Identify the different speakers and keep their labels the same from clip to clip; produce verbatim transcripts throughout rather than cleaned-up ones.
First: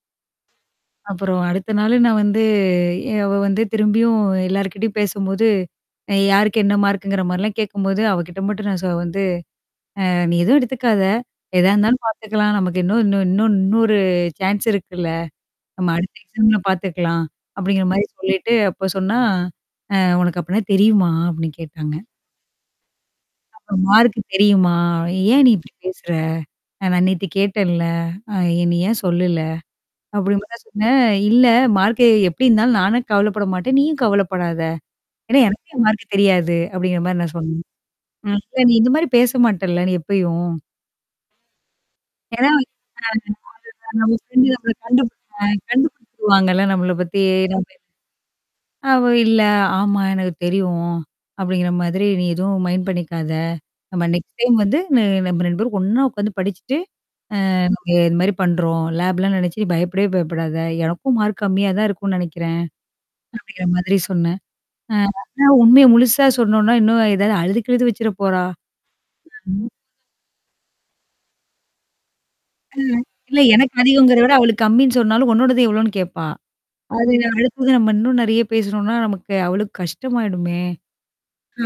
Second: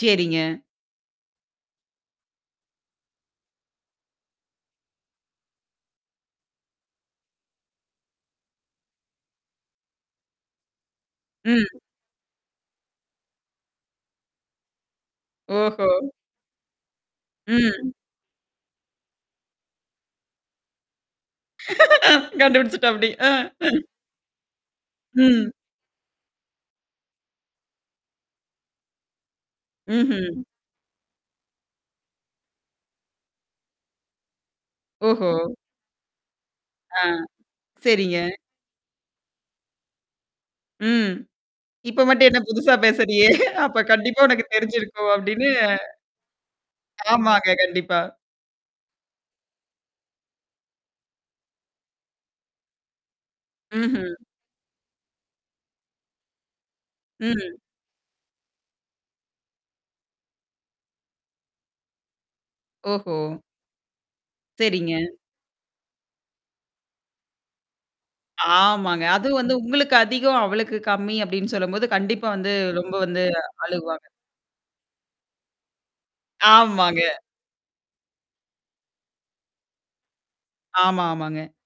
Speaker 1: செரிங்க.
Speaker 2: அப்புறம் அடுத்த நாளு நான் வந்து எ அவ வந்து திரும்பியும் எல்லார்கிட்டயும் பேசும்போது, அ யாருக்கு என்ன மார்க்குங்கிற மாரிலாம் கேட்கும்போது, அவகிட்ட மட்டும் நான் ச வந்து அ நீ எதுவும் எடுத்துக்காத. எதா
Speaker 1: ம்.
Speaker 2: இருந்தாலும் பாத்துக்கலாம். நமக்கு இன்னும் இன்னும் இன்னும் இன்னும் ஒரு சான்ஸ் இருக்குல்ல.
Speaker 1: ஓஹோ!
Speaker 2: ஆமா, அடுத்த எக்ஸாம்ல பாத்துக்கலாம். அப்டிங்கிற
Speaker 1: ம்.
Speaker 2: மாரி சொல்லிட்டு அப்ப சொன்னா அ "உனக்கு அப்பனா தெரியுமா?" அப்டின்னு கேட்டாங்க.
Speaker 1: கண்டுபிடிச்சுட்டாப்டி அ.
Speaker 2: "மார்க் தெரியுமா? ஏன்
Speaker 1: ம்.
Speaker 2: நீ இப்படி பேசுற? ந நான் நேத்து கேட்டேன்ல்ல. அ என்ன ஏன் சொல்லல?"
Speaker 1: ம்ஹ்ம்.
Speaker 2: அப்டி மாரா சொன்னேன். "இல்ல மார்க்கு எப்டி இருந்தாலும் நானும் கவலப்பட மாட்டேன். நீயும் கவலப்படாத.
Speaker 1: ஓஹோ!
Speaker 2: ஏன்னா எனக்கே என் மார்க் தெரியாது.", அப்டிங்கிற
Speaker 1: ஆ.
Speaker 2: மாரி நான் சொன்னேன்.
Speaker 1: சரிங்க.
Speaker 2: "இப்ப நீ இந்த மாரி பேச மாட்டேன்ல நீ எப்பயும்?"
Speaker 1: ம். இப்ப மட்டும் என்ன
Speaker 2: ஏதாவ
Speaker 1: புதுசா
Speaker 2: ஆ.
Speaker 1: பேசுறியே! அப்ப
Speaker 2: அ நம்ம
Speaker 1: கண்டிப்பா
Speaker 2: ஃப்ரெண்ட
Speaker 1: உனக்கு
Speaker 2: நம்மள
Speaker 1: தெரிஞ்சிருக்கும்
Speaker 2: கண்டுபி அ
Speaker 1: அப்டின்னு
Speaker 2: கண்டுபிடிச்சிடுவாங்கல்லாம் நம்மள பத்தி
Speaker 1: ஆமாங்க.
Speaker 2: நம்ம
Speaker 1: கண்டிப்பா.
Speaker 2: அவ," இல்ல, ஆமா எனக்கு தெரியும். அப்டிங்கிற மாதிரி நீ எதுவும் மைண்ட் பண்ணிக்காத? ஆமா
Speaker 1: ம்ஹ்ம்.
Speaker 2: நெக்ஸ்ட் டைம் வந்து ந நம்ம ரெண்டு பேரும் ஒண்ணா உ்க்காந்து படிச்சுட்டு
Speaker 1: ம்.
Speaker 2: அ நீங்க இது மாரி பண்றோம் லேப் லாம் நெனச்சு நீ பயப்படவே பயப்படாத. எனக்கும் மார்க் கம்மியா தான் இருக்கும்ன்னு நெனைக்கிறேன்."
Speaker 1: ஓஹோ!
Speaker 2: அப்டிங்கிற மாதிரி சொன்னேன். அ
Speaker 1: சரிங்க.
Speaker 2: ஆனா உண்மைய முழுசா சொன்னோனா, இன்னும் ஏதாவது அழுது கிழுது வச்சுர போறா?
Speaker 1: ஆமாங்க. அதுவும் வந்து
Speaker 2: ம்.
Speaker 1: உங்களுக்கு அதிகம், அவளுக்கு கம்மி அப்டின்னு சொல்லும்போது கண்டிப்பா வந்து
Speaker 2: அ
Speaker 1: ரொம்ப வந்து
Speaker 2: இல்ல எனக்கு
Speaker 1: அழுவாங்க.
Speaker 2: அதிகங்கிறத விட அவளுக்கு கம்மின்னு சொன்னாலும் உன்னோடது எவ்வளோன்னு கேட்பா?
Speaker 1: ஆமாங்க.
Speaker 2: அது அடுத்தது நம்ம இன்னும் நெறைய பேசுனோம்னா, நமக்கு அவ்வளோ கஷ்டமாயிடுமே
Speaker 1: ஆமா, ஆமாங்க.
Speaker 2: அ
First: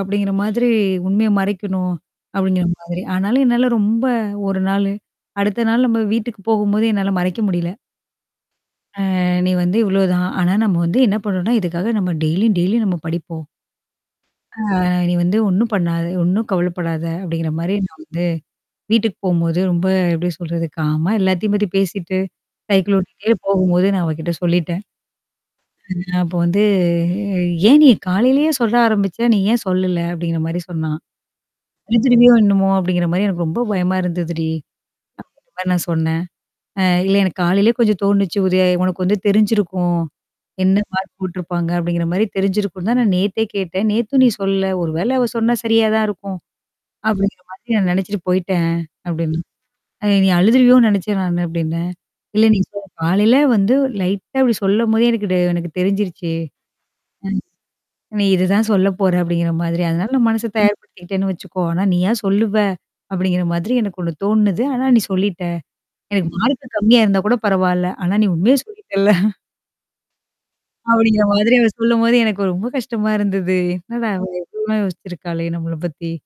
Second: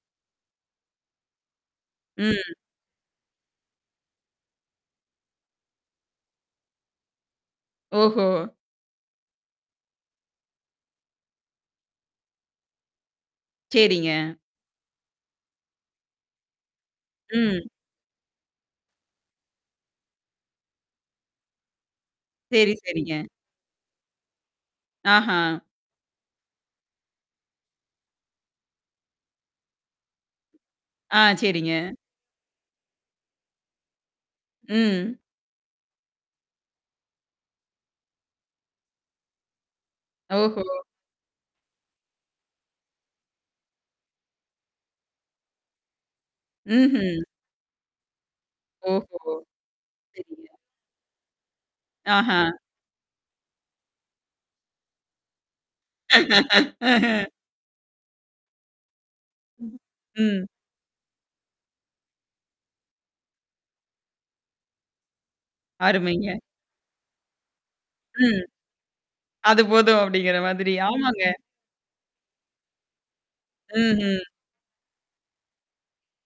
Speaker 2: அப்டிங்கிற மாதிரி உண்மைய மறைக்கணும்.
Speaker 1: ம்.
Speaker 2: அப்டிங்கிற மாதிரி. ஆனாலும் என்னால ரொம்ப ஒரு நாளு. அடுத்த நாள் நம்ம வீட்டுக்கு போகும்போது என்னால மறைக்க முடியல.
Speaker 1: ஓஹோ!
Speaker 2: அ நீ வந்து இவ்ளோதான். ஆனா நம்ம வந்து என்ன பண்ணறோம்னா, இதுக்காக நம்ம டெய்லி டெய்லி நம்ம படிப்போம்.
Speaker 1: சரிங்க.
Speaker 2: அ "நீ வந்து ஒண்ணும் பண்ணாத, ஒண்ணும் கவலப்படாத", அப்டிங்கிற
Speaker 1: ம்.
Speaker 2: மாரி நான் வந்து, வீட்டுக்கு போம்போது, ரொம்ப எப்டி சொல்றது காம் ஆ எல்லாத்தயும் பத்தி பேசிட்டு
Speaker 1: சரி,
Speaker 2: சைக்கிள்
Speaker 1: சரிங்க.
Speaker 2: ஓட்டிட்டே போகும்போது நான் அவகிட்ட சொல்லிட்டேன்.
Speaker 1: ஆஹா.
Speaker 2: அப்போ வந்து "ஏன் நீ காலலயே சொல்ல ஆரம்பிச்சா? நீ ஏன் சொல்லல?", அப்டிங்கிற மாரி சொன்னா.
Speaker 1: ஆ, சரிங்க.
Speaker 2: "அழுதிருவியோ என்னமோ அப்டிங்கிற மாரி எனக்கு ரொம்ப பயமா இருந்ததுடி.",
Speaker 1: ம்.
Speaker 2: அ நான் சொன்னேன். "அ இல்ல எனக்கு காலைலயே கொஞ்சம் தோணுச்சு. ஒரு உனக்கு வந்து தெரிஞ்சிருக்கும்.
Speaker 1: ஓஹோ!
Speaker 2: என்ன மார்க் போட்டுருப்பாங்க அப்டிங்கிற மாரி தெரிஞ்சிருக்கும்னு தான் நான் நேத்தே கேட்டேன். நேத்தும் நீ சொல்லல. ஒரு வேள அவ சொன்னா சரியா தான் இருக்கும்.
Speaker 1: ம்ஹ்ம்.
Speaker 2: அப்டிங்கிற மாதிரி நான் நெனச்சுட்டு போயி்ட்டேன்.",
Speaker 1: ஓஹோ!
Speaker 2: அப்டின்னு. "அ நீ
Speaker 1: சரிங்க.
Speaker 2: அழுதுருவியோ நெனச்சன் நானு" அப்டின்னேன்.
Speaker 1: ஆஹா!
Speaker 2: இல்ல நீ ச காலைல வந்து லைட்டா "இப்டி சொல்லும்போதே எனக்கு ட எனக்கு தெரிஞ்சிருச்சு.
Speaker 1: அஹ.
Speaker 2: ம். நீ இததான் சொல்ல போற" அப்டிங்கிற மாதிரி. "அதனால நான்
Speaker 1: ம்.
Speaker 2: மனச தயார்படுத்திக்கிட்டேன்னு வச்சுக்கோ. ஆனா நீயா சொல்லுவ அப்டிங்கிற மாதிரி எனக்கு ஒண்ணு தோணுது. ஆனா நீ சொல்லிட்ட. எனக்கு
Speaker 1: அருமைங்க.
Speaker 2: மார்க்கு கம்மியா இருந்தா கூட பரவாயல. ஆனா நீ
Speaker 1: ம்.
Speaker 2: உண்மையே சொல்லிட்டல."
Speaker 1: அது போதும் அப்டிங்கிற மாதிரி. ஆமாங்க.
Speaker 2: அப்டிங்கிற மாதிரி அவ சொல்லும்போது எனக்கு ரொம்ப கஷ்டமா இருந்தது. என்னடா
Speaker 1: ம்ஹ்ம்.
Speaker 2: இ இவ்ளோலாம் யோசிச்சிருக்காளே நம்மள பத்தி?